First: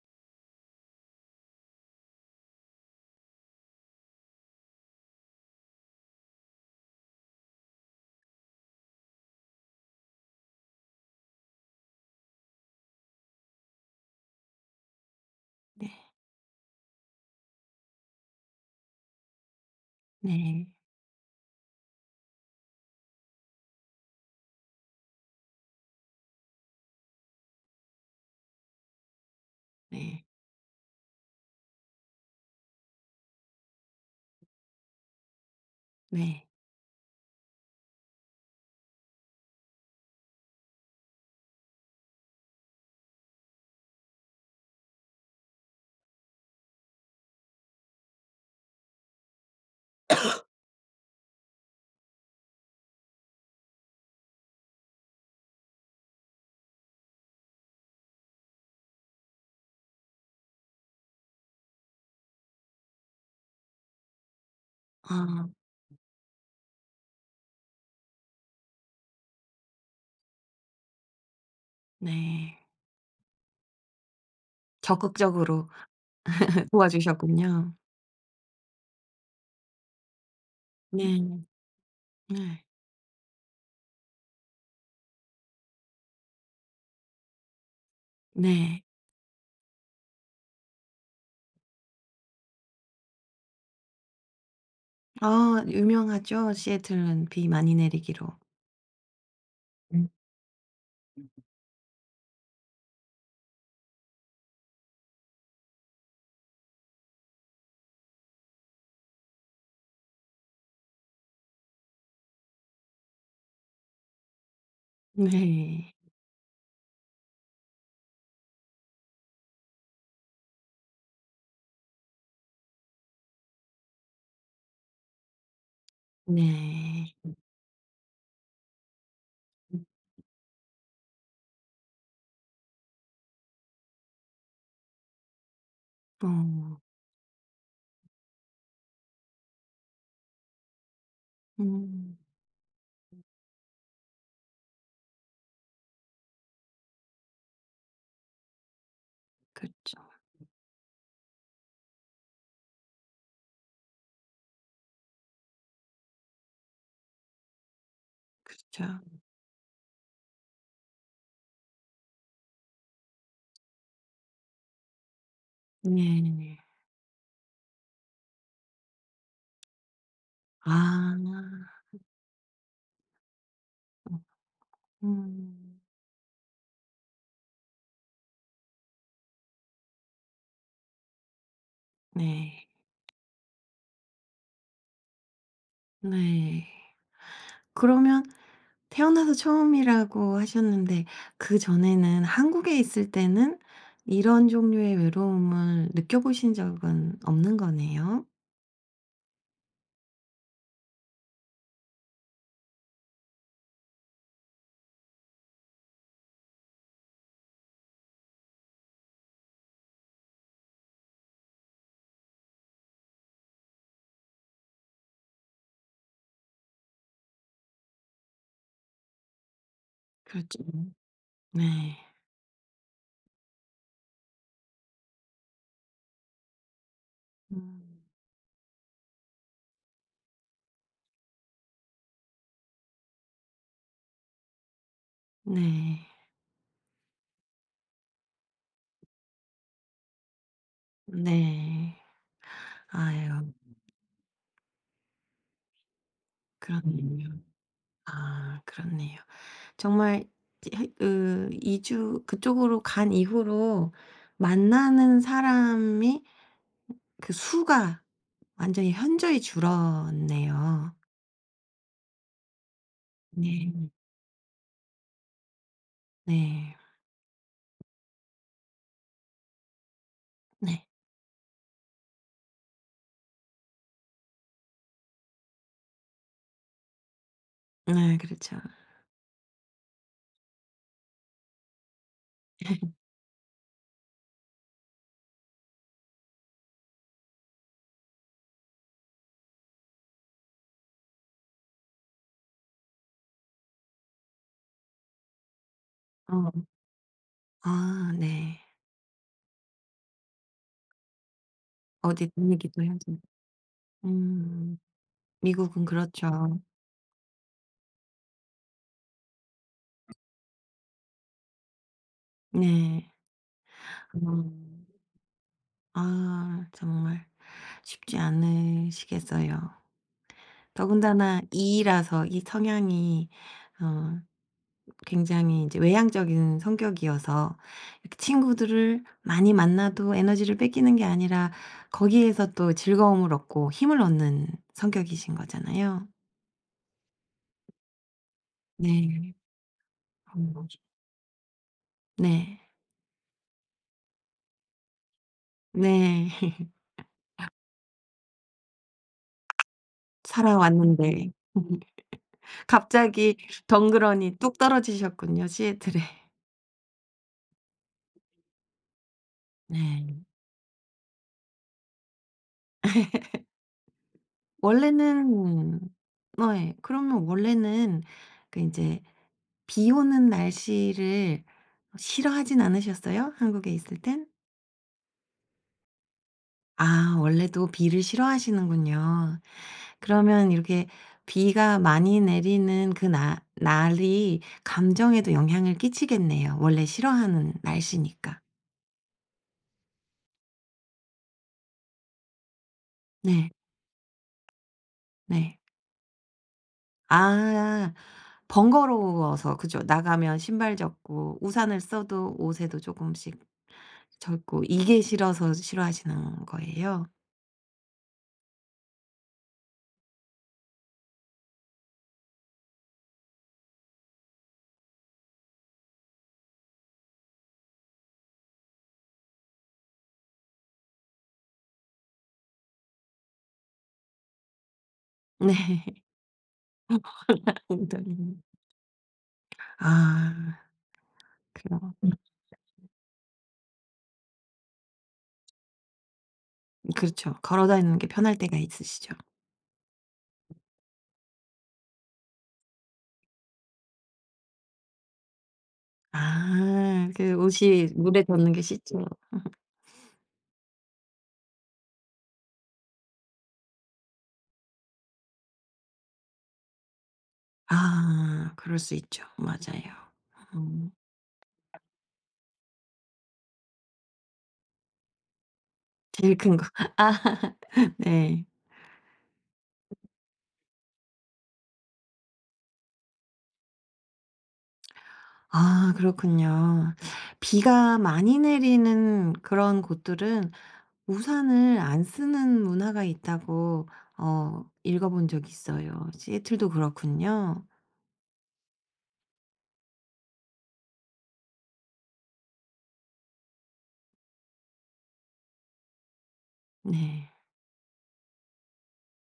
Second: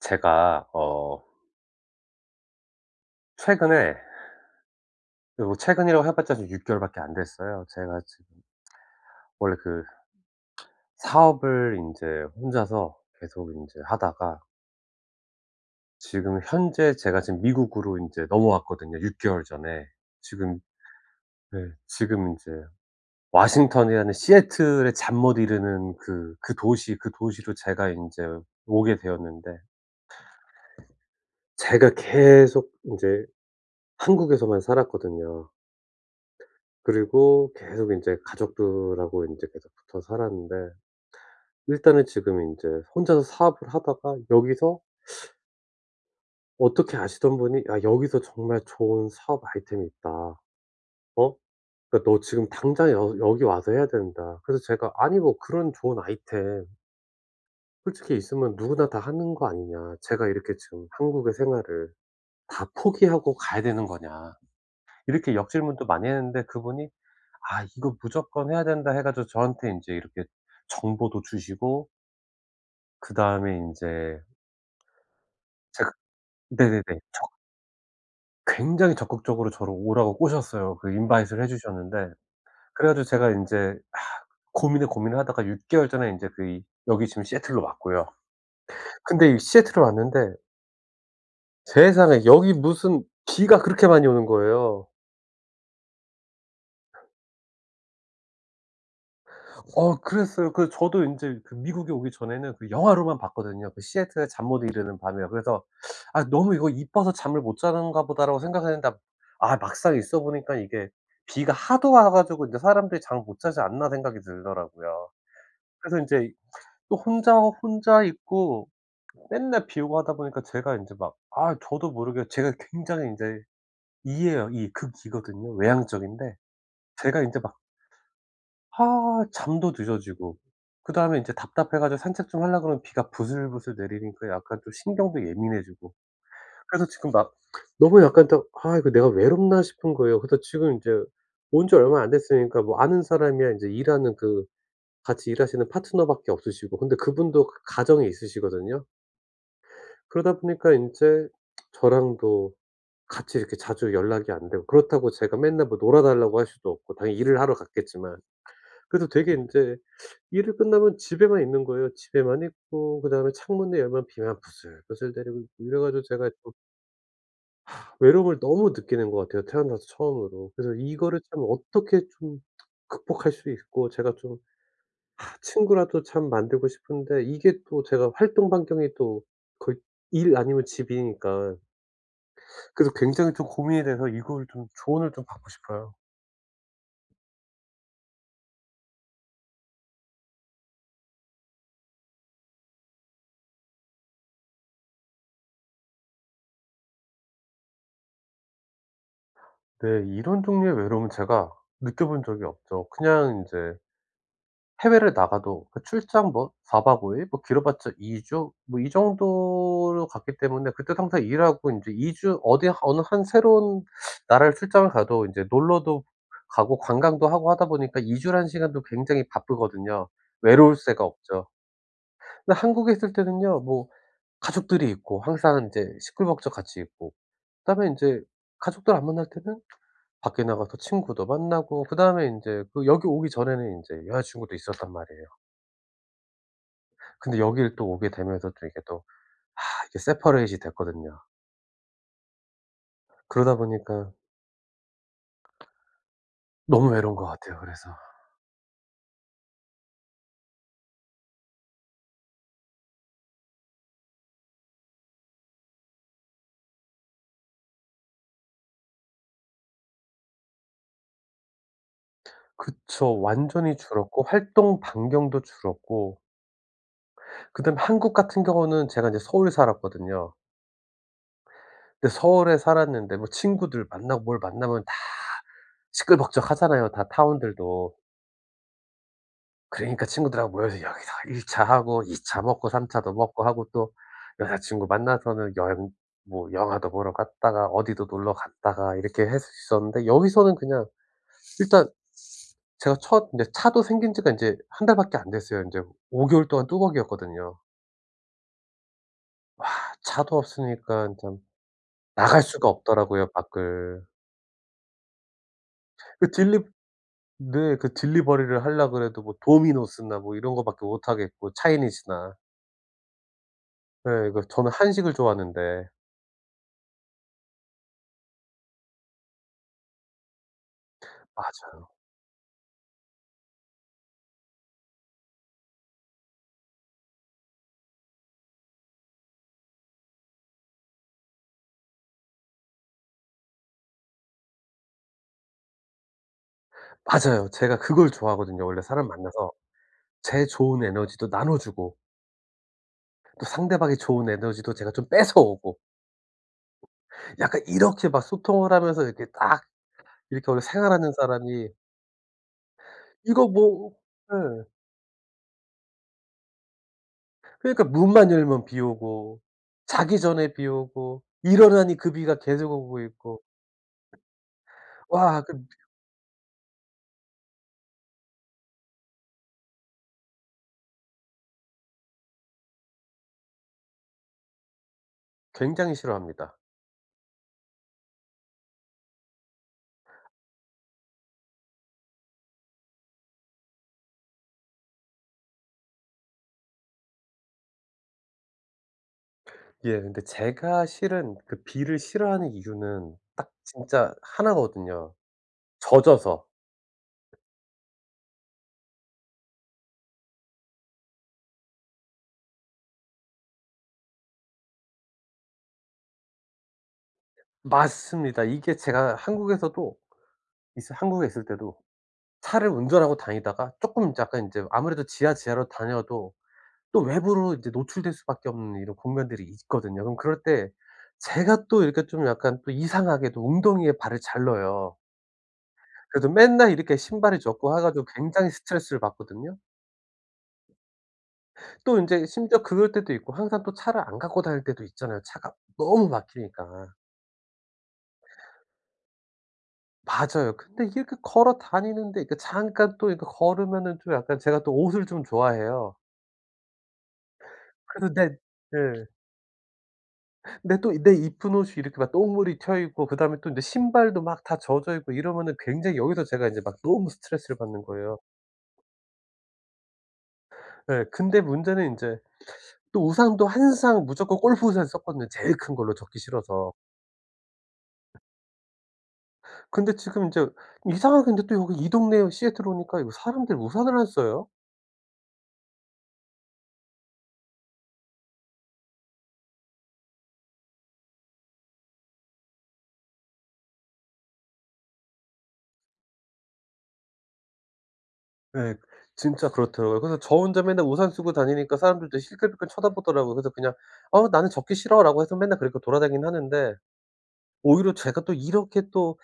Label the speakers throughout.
Speaker 1: 제가 최근에 요 최근이라고 해 봤자 지금 6개월 개월밖에 안 됐어요. 제가 지금 원래 그 사업을 인제 혼자서 계속 인제 하다가
Speaker 2: 네.
Speaker 1: 지금 현재 제가 지금 미국으로 인제 넘어왔거든요, 6개월 개월 전에. 지금
Speaker 2: 네.
Speaker 1: 네. 지금 인제 워싱턴이라는 시애틀의 잠 못 이루는 그 그 도시 그 도시로 제가 인제 오게 되었는데
Speaker 2: 네.
Speaker 1: 제가 계속 인제 한국에서만 살았거든요.
Speaker 2: 네.
Speaker 1: 그리고 계속 인제 가족들하고 인제 계속 붙어 살았는데 일단은 지금 인제 혼자서 사업을 하다가 여기서 어떻게 아시던 분이 "야, 여기서 정말 좋은 사업 아이템이 있다. 어? 그러니까 너 지금 당장 여 여기 와서 해야 된다." 그래서 제가 "아니 뭐 그런 좋은 아이템 솔직히 있으면 누구나 다 하는 거 아니냐. 제가 이렇게 지금 한국의 생활을 다 포기하고 가야 되는 거냐." 이렇게
Speaker 2: 아,
Speaker 1: 역질문도 많이 했는데 그분이 아, 이거 무조건 해야 된다 해 가지고 저한테 인제 이렇게 정보도 주시고
Speaker 2: 네.
Speaker 1: 그다음에 인제
Speaker 2: 적극적으로
Speaker 1: 제가 네네네. 적
Speaker 2: 도와주셨군요.
Speaker 1: 굉장히 적극적으로 저를 오라고 꼬셨어요. 그 인바이트를
Speaker 2: 네.
Speaker 1: 해 주셨는데
Speaker 2: 네.
Speaker 1: 그래 가지고 제가 인제 아, 고민에 고민을 하다가 6개월 개월 전에 인제 그 이 여기 지금 시애틀로 왔고요.
Speaker 2: 네.
Speaker 1: 근데 이 시애틀에 왔는데 세상에 여기 무슨 비가 그렇게 많이 오는 거예요.
Speaker 2: 아, 유명하죠. 시애틀은 비 많이 내리기로.
Speaker 1: 어,
Speaker 2: 음.
Speaker 1: 그랬어요. 그 저도 인제 그 미국에 오기 전에는 그 영화로만 봤거든요. 그 시애틀의 잠 못 이루는 밤이요. 그래서 '아 너무 이거 이뻐서 잠을 못 자는가 보다.'라고 생각했는데 아, 아 막상 있어 보니까 이게 비가 하도 와 가지고 인제 '사람들이 잠을 못 자지 않나.' 생각이 들더라고요.
Speaker 2: 네.
Speaker 1: 그래서 인제 또 혼자 혼자 있고 맨날 비 오고 하다 보니까 제가 인제 막 아, 저도 모르게 제가 굉장히 인제 이예요, 이 극이거든요. 외향적인데
Speaker 2: 네.
Speaker 1: 제가 인제 막 아, 잠도 늦어지고 그다음에 인제 답답해 가지고 산책 좀 하려 그러면 비가 부슬부슬 내리니까 약간 또 신경도 예민해지고
Speaker 2: 어.
Speaker 1: 그래서 지금 막 너무 약간 또 '아 이거 내가 외롭나?' 싶은 거예요. 그래서 지금 인제 온 지 얼마 안
Speaker 2: 음.
Speaker 1: 됐으니까 뭐 아는 사람이야 인제 일하는 그 같이 일하시는 파트너밖에 없으시고 근데 그분도 가 가정이 있으시거든요.
Speaker 2: 그렇죠.
Speaker 1: 그러다 보니까 인제 저랑도 같이 이렇게 자주 연락이 안 되고 그렇다고 제가 맨날 뭐 놀아 달라고 할 수도 없고 당연히 일을 하러 갔겠지만
Speaker 2: 그렇죠.
Speaker 1: 그래서 되게 인제 일을 끝나면 집에만 있는 거예요. 집에만 있고 그다음에 창문을 열면 비만 부슬부슬 내리고 이래 가지고
Speaker 2: 네.
Speaker 1: 제가 좀
Speaker 2: 네.
Speaker 1: 외로움을 너무 느끼는 것 같아요, 태어나서 처음으로. 그래서
Speaker 2: 아.
Speaker 1: 이거를 참 어떻게 좀 극복할 수 있고 제가 좀
Speaker 2: 음.
Speaker 1: 친구라도 참 만들고 싶은데 이게 또 제가 활동 반경이 또 거의 일 아니면 집이니까
Speaker 2: 네.
Speaker 1: 그래서 굉장히 좀 고민이 돼서 이걸 좀 조언을 좀 받고 싶어요.
Speaker 2: 네. 그러면 태어나서 처음이라고 하셨는데 그전에는 한국에 있을 때는 이런 종류의 외로움을 느껴보신 적은 없는 거네요?
Speaker 1: 네. 이런 종류의 외로움은 제가 느껴본 적이 없죠. 그냥 인제 해외를 나가도 그 출장 뭐 4 박 5 일 뭐 길어봤자 2 주 뭐 이 정도로 갔기 때문에 그땐 항상 일하고 인제 2주 어디 어느 한 새로운 나라를 출장을 가도 인제 놀러도 가고 관광도 하고 하다 보니까 2 주라는 시간도 굉장히 바쁘거든요.
Speaker 2: 그렇죠.
Speaker 1: 외로울 새가 없죠.
Speaker 2: 네.
Speaker 1: 근데 한국에 있을 때는요 뭐 가족들이 있고 항상 인제 시끌벅적 같이 있고 그다음에
Speaker 2: 음.
Speaker 1: 인제 가족들 안 만날 때는 밖에 나가서 친구도 만나고 그다음에 인제 그 여기 오기 전에는 인제 여자친구도 있었단 말이에요.
Speaker 2: 네.
Speaker 1: 근데 여길 또 오게 되면서 또 이게 또 아, 이게 세퍼레이트 됐거든요.
Speaker 2: 네. 아유,
Speaker 1: 그러다 보니까 너무 외로운 것
Speaker 2: 그렇네요.
Speaker 1: 같아요 그래서.
Speaker 2: 아, 그렇네요. 정말 이, 그 이주 그쪽으로 간 이후로 만나는 사람이, 그 수가 완전히 현저히 줄었네요.
Speaker 1: 그쵸.
Speaker 2: 네.
Speaker 1: 완전히 줄었고 활동 반경도 줄었고
Speaker 2: 네.
Speaker 1: 그다음에 한국 같은 경우는 제가 이제 서울 살았거든요.
Speaker 2: 네.
Speaker 1: 근데 서울에 살았는데 뭐 친구들 만나고 뭘 만나면 다 시끌벅적하잖아요, 다
Speaker 2: 아,
Speaker 1: 타운들도.
Speaker 2: 그렇죠.
Speaker 1: 그러니까 친구들하고 모여서 여기서 1차 하고 2차 먹고 3 차도 먹고 하고 또 여자친구 만나서는 여행 뭐 영화도 보러 갔다가 어디도 놀러 갔다가 이렇게 했었는데 여기서는 그냥 일단 제가 첫 인제 차도 생긴 지가 인제 한 달밖에 안 됐어요. 인제 5개월 개월
Speaker 2: 어.
Speaker 1: 동안 뚜벅이었거든요.
Speaker 2: 아, 네.
Speaker 1: 와, 차도 없으니까 참
Speaker 2: 어디
Speaker 1: 나갈 수가
Speaker 2: 다니기도 하죠.
Speaker 1: 없더라고요 밖을.
Speaker 2: 음. 미국은
Speaker 1: 그 딜리
Speaker 2: 그렇죠.
Speaker 1: 네, 그 딜리버리를 하려 그래도 뭐 도미노스나 뭐 이런 거 밖에 못 하겠고 차이니즈나.
Speaker 2: 네.
Speaker 1: 예, 그 저는
Speaker 2: 음.
Speaker 1: 한식을 좋아하는데
Speaker 2: 아, 정말 쉽지 않으시겠어요. 더군다나 이
Speaker 1: 맞아요.
Speaker 2: 라서 이 성향이, 어, 굉장히 이제 외향적인 성격이어서 이렇게 친구들을 많이 만나도 에너지를 뺏기는 게 아니라 거기에서 또 즐거움을 얻고 힘을 얻는 성격이신 거잖아요.
Speaker 1: 맞아요. 제가 그걸 좋아하거든요. 원래 사람
Speaker 2: 네.
Speaker 1: 만나서 제
Speaker 2: 그런 거죠.
Speaker 1: 좋은 에너지도 나눠주고
Speaker 2: 네.
Speaker 1: 또 상대방의 좋은 에너지도 제가 좀 뺏어오고
Speaker 2: 네.
Speaker 1: 약간 이렇게 막 소통을 하면서 이렇게 딱 이렇게 원래 생활하는
Speaker 2: 살아왔는데
Speaker 1: 사람이
Speaker 2: 갑자기
Speaker 1: 이거 뭐
Speaker 2: 덩그러니 뚝
Speaker 1: 예.
Speaker 2: 떨어지셨군요, 시애틀에.
Speaker 1: 그러니까 문만 열면 비 오고 자기
Speaker 2: 네.
Speaker 1: 전에 비 오고 일어나니 그 비가 계속 오고 있고 와, 그
Speaker 2: 원래는, 네, 그러면 원래는 그제비 오는 날씨를 싫어하진 않으셨어요? 한국에 있을 땐?
Speaker 1: 굉장히 싫어합니다.
Speaker 2: 아, 원래도 비를 싫어하시는군요. 그러면 이렇게 비가 많이 내리는 그 나 날이 감정에도 영향을 끼치겠네요, 원래 싫어하는 날씨니까.
Speaker 1: 예. 근데 제가 싫은 그 비를 싫어하는 이유는 딱
Speaker 2: 네.
Speaker 1: 진짜 하나거든요.
Speaker 2: 네.
Speaker 1: 젖어서.
Speaker 2: 아. 번거로워서 그죠. 나가면 신발 젖고 우산을 써도 옷에도 조금씩 젖고, 이게 싫어서 싫어하시는 거예요?
Speaker 1: 맞습니다. 이게 제가 한국에서도 있어 한국에 있을 때도 차를 운전하고 다니다가 쪼끔 이제 약간 인제 아무래도 지하, 지하로 다녀도 또 외부로 이제 노출될 수밖에 없는 이런 국면들이 있거든요. 그럼 그럴 때 제가 또 이렇게 좀 약간 또 이상하게도 웅덩이에 발을 잘 넣어요.
Speaker 2: 네.
Speaker 1: 그래서 맨날 이렇게 신발이 젖고 해 가지고
Speaker 2: 운동이.
Speaker 1: 굉장히 스트레스를 받거든요.
Speaker 2: 아. 그럼
Speaker 1: 또 인제 심지어 그럴 때도 있고 항상 또 차를 안 갖고 다닐 때도 있잖아요, 차가 너무 막히니까.
Speaker 2: 그렇죠. 걸어 다니는 게 편할 때가 있으시죠.
Speaker 1: 맞아요. 근데 이렇게 걸어 다니는데 그 잠깐 또 이렇게 걸으면은 좀 약간 제가 또 옷을 좀 좋아해요.
Speaker 2: 아. 그 옷이
Speaker 1: 그래서
Speaker 2: 물에
Speaker 1: 내
Speaker 2: 젖는 게 싫죠.
Speaker 1: 예. 근데 또 내 입은 옷이 이렇게 막 똥물이 튀어 있고 그다음에 또 인제 신발도 막 다 젖어 있고 이러면은 굉장히 여기서 제가 인제 막 너무 스트레스를 받는 거예요.
Speaker 2: 아. 그럴 수 있죠. 맞아요. 음.
Speaker 1: 예. 근데 문제는 인제 또 우산도 항상 무조건 골프 우산 썼거든요, 제일 큰 걸로 젖기
Speaker 2: 제일 큰 거.
Speaker 1: 싫어서.
Speaker 2: 아, 네.
Speaker 1: 근데 지금 인제 이상하게 근데 또 여기 이 동네 시애틀 오니까 이거 사람들 우산을 안 써요.
Speaker 2: 아, 그렇군요. 비가 많이 내리는 그런 곳들은 우산을 안 쓰는 문화가 있다고 어 읽어 본 적이 있어요. 시애틀도 그렇군요.
Speaker 1: 네, 진짜 그렇더라고요. 그래서 저 혼자 맨날 우산 쓰고 다니니까 사람들도 실끌실끌 쳐다보더라고요. 그래서 그냥 "어 나는 젖기 싫어."라고 해서 맨날 그렇게 돌아다니긴 하는데
Speaker 2: 네.
Speaker 1: 오히려 제가 또 이렇게 또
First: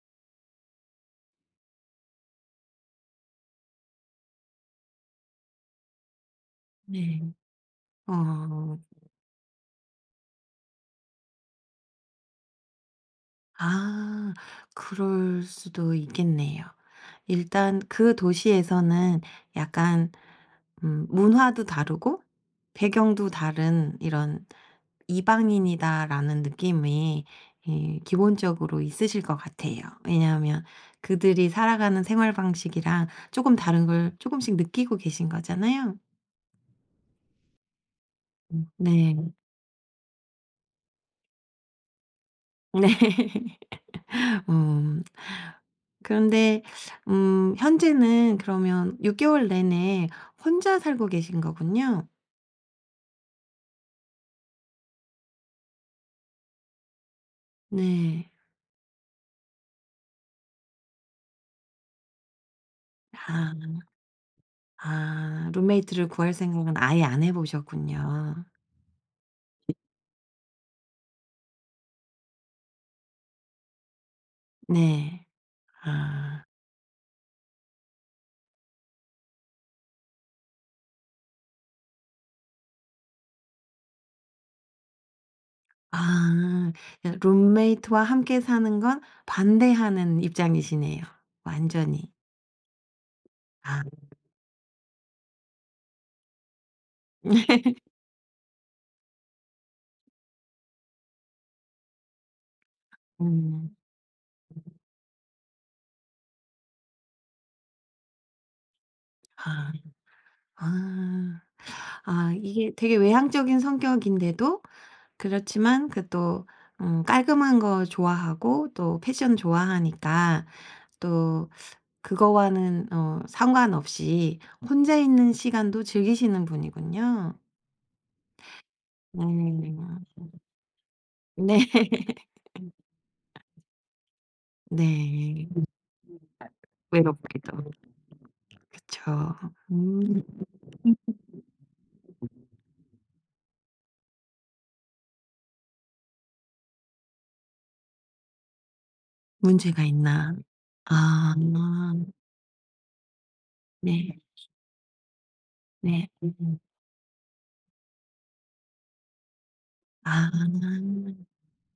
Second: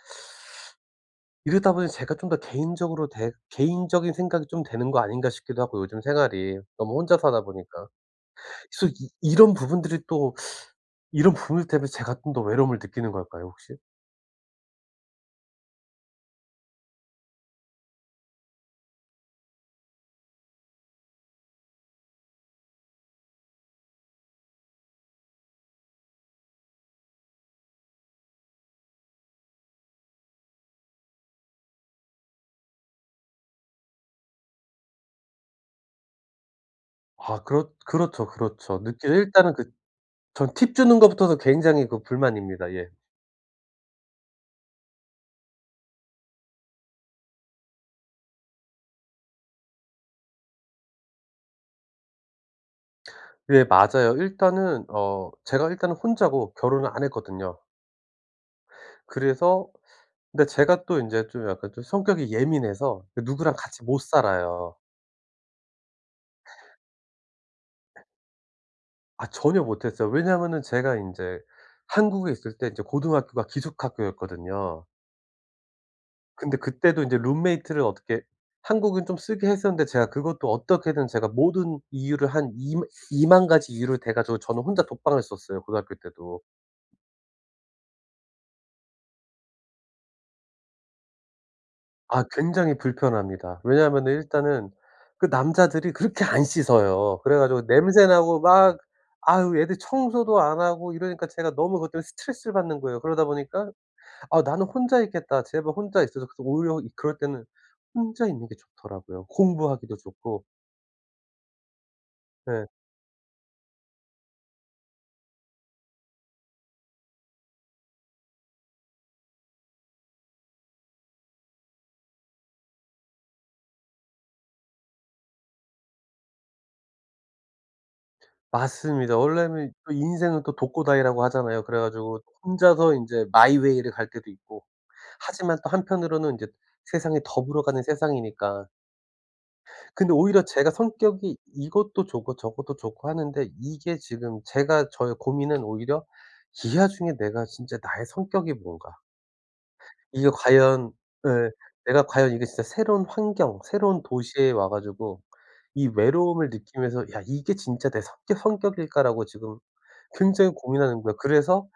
Speaker 1: 이러다 보니 제가 좀 더 개인적으로 되 개인적인 생각이 좀 되는 거 아닌가 싶기도 하고 요즘 생활이 너무 혼자
Speaker 2: 네.
Speaker 1: 사다 보니까.
Speaker 2: 어.
Speaker 1: 그래서 이 이런 부분들이 또 이런 부분들 때문에 제가 좀 더 외로움을 느끼는 걸까요 혹시?
Speaker 2: 아, 그럴 수도 있겠네요. 일단 그 도시에서는 약간, 음, 문화도 다르고 배경도 다른 이런 '이방인이다.'라는 느낌이, 예, 기본적으로 있으실 것 같아요. 왜냐하면 그들이 살아가는 생활 방식이랑 조금 다른 걸 조금씩 느끼고 계신 거잖아요.
Speaker 1: 아, 그렇죠,
Speaker 2: 음,
Speaker 1: 그렇죠. 느끼
Speaker 2: 네.
Speaker 1: 일단은 그 전 팁 주는 것부터도 굉장히 그 불만입니다. 예.
Speaker 2: 네. 음. 그런데 음, 현재는 그러면 6 개월 내내 혼자 살고 계신 거군요.
Speaker 1: 네, 맞아요. 일단은 어, 제가 일단은 혼자고 결혼을 안 했거든요.
Speaker 2: 네.
Speaker 1: 그래서 근데 제가 또 인제 좀 약간 좀 성격이 예민해서 그 누구랑
Speaker 2: 아.
Speaker 1: 같이 못 살아요.
Speaker 2: 아, 룸메이트를 구할 생각은 아예 안 해 보셨군요.
Speaker 1: 아, 전혀 못 했어요. 왜냐하면은 제가 인제 한국에 있을 때 인제 고등학교가 기숙학교였거든요.
Speaker 2: 네. 아.
Speaker 1: 근데 그때도 인제 룸메이트를 어떻게 한국은 좀 쓰게 했었는데 제가 그것도 어떻게든 제가 모든 이유를 한 이만 가지 이유를 대 가지고 저는 혼자 독방을 썼어요 고등학교 때도.
Speaker 2: 아. 그 룸메이트와 함께 사는 건 반대하는 입장이시네요, 완전히.
Speaker 1: 아, 굉장히 불편합니다. 왜
Speaker 2: 아.
Speaker 1: 냐하면 일단은 그 남자들이 그렇게 안 씻어요. 그래 가지고 냄새 나고 막 아유 애들 청소도 안 하고 이러니까 제가 너무 그것 때문에 스트레스를 받는 거예요. 그러다 보니까
Speaker 2: 음.
Speaker 1: '아 나는 혼자 있겠다. 제발 혼자 있어줘.' 그래서 오히려 이 그럴 때는 혼자 있는 게 좋더라고요.
Speaker 2: 아.
Speaker 1: 공부하기도 좋고.
Speaker 2: 아. 아,
Speaker 1: 네,
Speaker 2: 이게 되게 외향적인 성격인데도, 그렇지만 그 또 깔끔한 거 좋아하고 또 패션 좋아하니까, 또 그거와는 어 상관없이 혼자 있는 시간도 즐기시는 분이군요.
Speaker 1: 맞습니다. 원래는 또
Speaker 2: 음.
Speaker 1: 인생은 또 독고다이라고
Speaker 2: 네.
Speaker 1: 하잖아요. 그래 가지고 혼자서 이제 마이 웨이를 갈 때도 있고.
Speaker 2: 네.
Speaker 1: 하지만 또 한편으로는 이제 세상이
Speaker 2: 외롭게도.
Speaker 1: 더불어가는 세상이니까
Speaker 2: 그쵸.
Speaker 1: 근데
Speaker 2: 음.
Speaker 1: 오히려 제가 성격이 이것도 좋고 저것도 좋고 하는데 이게 지금 제가 저의 고민은 오히려 이하중에 내가 진짜 나의 성격이 뭔가
Speaker 2: 문제가
Speaker 1: 이게
Speaker 2: 있나.
Speaker 1: 과연
Speaker 2: 아,
Speaker 1: 예. 내가 과연 이게 진짜 새로운 환경, 새로운
Speaker 2: 네.
Speaker 1: 도시에 와 가지고 이
Speaker 2: 네.
Speaker 1: 외로움을
Speaker 2: 음.
Speaker 1: 느끼면서 '야 이게 진짜 내 성격 성격일까?'라고 지금
Speaker 2: 아,
Speaker 1: 굉장히 고민하는 거예요. 그래서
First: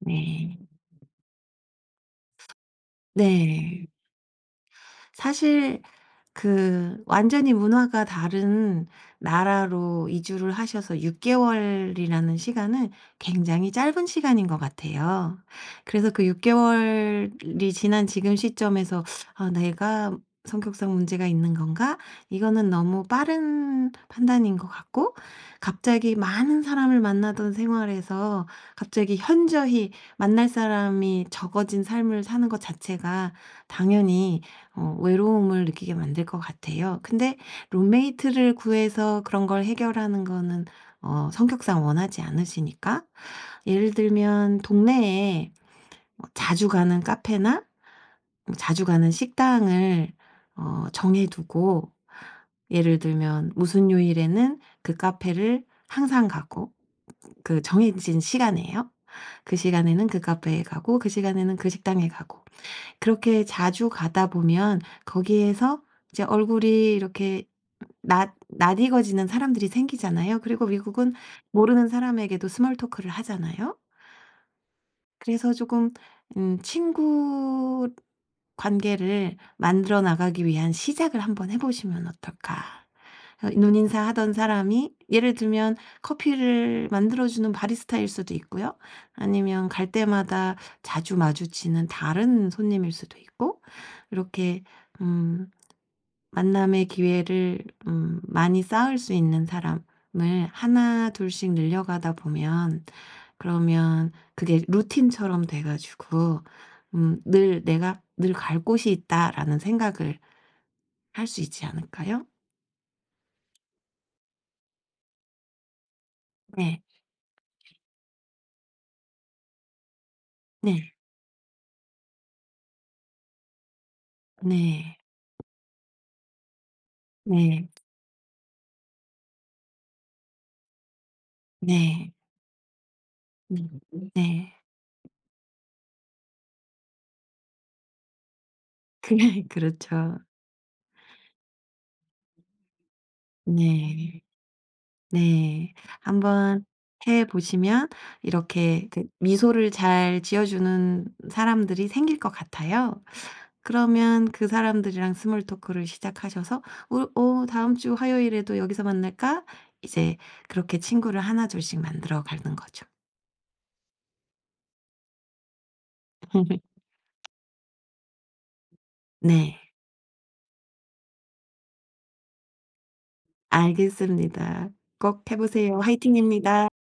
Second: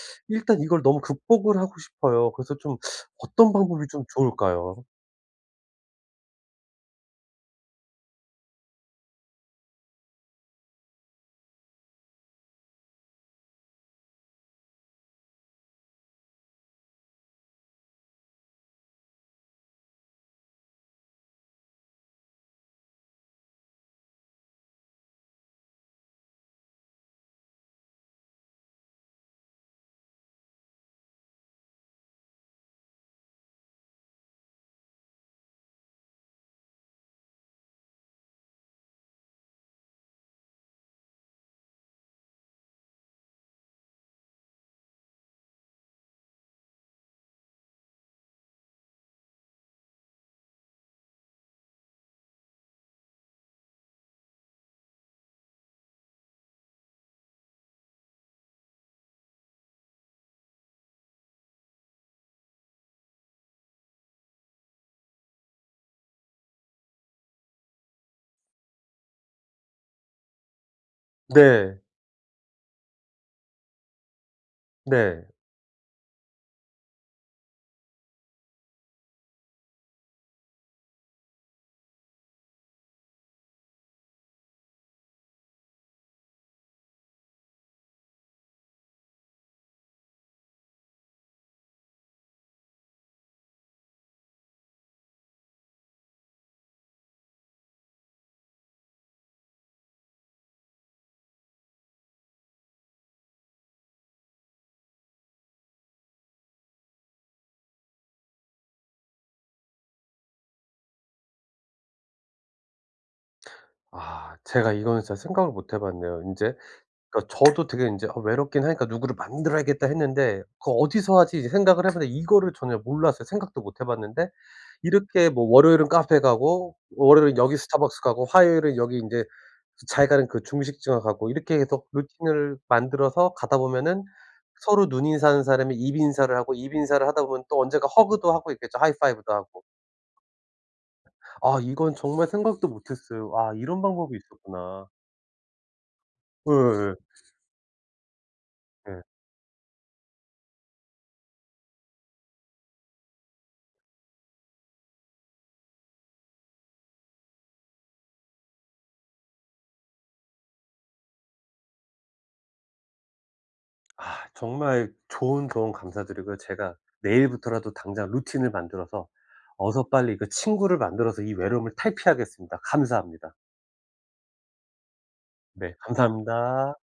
Speaker 2: 네.
Speaker 1: 일단 이걸 너무 극복을 하고 싶어요. 그래서 좀 어떤 방법이
Speaker 2: 네.
Speaker 1: 좀 좋을까요?
Speaker 2: 사실 그 완전히 문화가 다른 나라로 이주를 하셔서 6 개월이라는 시간은 굉장히 짧은 시간인 것 같아요. 그래서 그 6 개월이 지난 지금 시점에서 '아 내가 성격상 문제가 있는 건가?' 이거는 너무 빠른 판단인 것 같고, 갑자기 많은 사람을 만나던 생활에서 갑자기 현저히 만날 사람이 적어진 삶을 사는 것 자체가 당연히 어 외로움을 느끼게 만들 것 같아요. 근데 룸메이트를 구해서 그런 걸 해결하는 거는 어 성격상 원하지 않으시니까 예를 들면 동네에 뭐 자주 가는 카페나 뭐 자주 가는 식당을 어 정해 두고, 예를 들면 무슨 요일에는 그 카페를 항상 가고, 그 정해진 시간에요. 그 시간에는 그 카페에 가고 그 시간에는 그 식당에 가고, 그렇게 자주 가다 보면 거기에서 이제 얼굴이 이렇게 낯 낯익어지는 사람들이 생기잖아요. 그리고 미국은
Speaker 1: 네.
Speaker 2: 모르는 사람에게도 스몰 토크를 하잖아요.
Speaker 1: 네.
Speaker 2: 그래서 조금 음, 친구 관계를 만들어 나가기 위한 시작을 한번 해 보시면 어떨까. 어, 눈인사 하던 사람이 예를 들면 커피를 만들어 주는 바리스타일 수도 있고요. 아니면 갈 때마다 자주 마주치는 다른 손님일 수도 있고, 이렇게 음, 만남의 기회를 많이 쌓을 수 있는 사람을 하나 둘씩 늘려가다 보면, 그러면 그게 루틴처럼 돼 가지고 음, 늘 '내가 늘 갈 곳이 있다.'라는 생각을 할 수 있지 않을까요?
Speaker 1: 아, 제가 이거는 진짜 생각을 못해 봤네요. 인제
Speaker 2: 네.
Speaker 1: 그러니까 저도 되게 인제 '아 외롭긴 하니까 누구를 만들어야겠다.' 했는데 그
Speaker 2: 네.
Speaker 1: 어디서 하지?' 이제 생각을 해 봤는데 이거를 전혀 몰랐어요. 생각도 못해 봤는데
Speaker 2: 네.
Speaker 1: 이렇게 뭐 월요일은 카페 가고 월요일은 여기
Speaker 2: 네.
Speaker 1: 스타벅스 가고 화요일은 여기 인제 자기가 아는 그 중식집에 가고 이렇게 해서
Speaker 2: 네.
Speaker 1: 루틴을 만들어서 가다
Speaker 2: 음,
Speaker 1: 보면은
Speaker 2: 네.
Speaker 1: 서로 눈인사하는 사람이 입인사를 하고 입인사를 하다 보면 또 언젠가 허그도 하고 있겠죠. 하이파이브도
Speaker 2: 그래,
Speaker 1: 하고.
Speaker 2: 그렇죠.
Speaker 1: 아, 이건 정말 생각도 못 했어요. 아, 이런 방법이
Speaker 2: 네.
Speaker 1: 있었구나.
Speaker 2: 네. 한번
Speaker 1: 예예.
Speaker 2: 해 보시면 이렇게
Speaker 1: 네.
Speaker 2: 그 미소를 잘 지어 주는 사람들이 생길 것 같아요. 그러면 그 사람들이랑 스몰 토크를 시작하셔서 우, 어 "다음 주 화요일에도 여기서 만날까?" 이제 그렇게 친구를 하나둘씩 만들어 가는 거죠.
Speaker 1: 아, 정말 좋은 조언 감사드리고요. 제가 내일부터라도 당장 루틴을 만들어서
Speaker 2: 네.
Speaker 1: 어서 빨리 그 친구를 만들어서 이 외로움을 탈피하겠습니다. 감사합니다.
Speaker 2: 알겠습니다. 꼭 해
Speaker 1: 네,
Speaker 2: 보세요. 화이팅입니다.
Speaker 1: 감사합니다.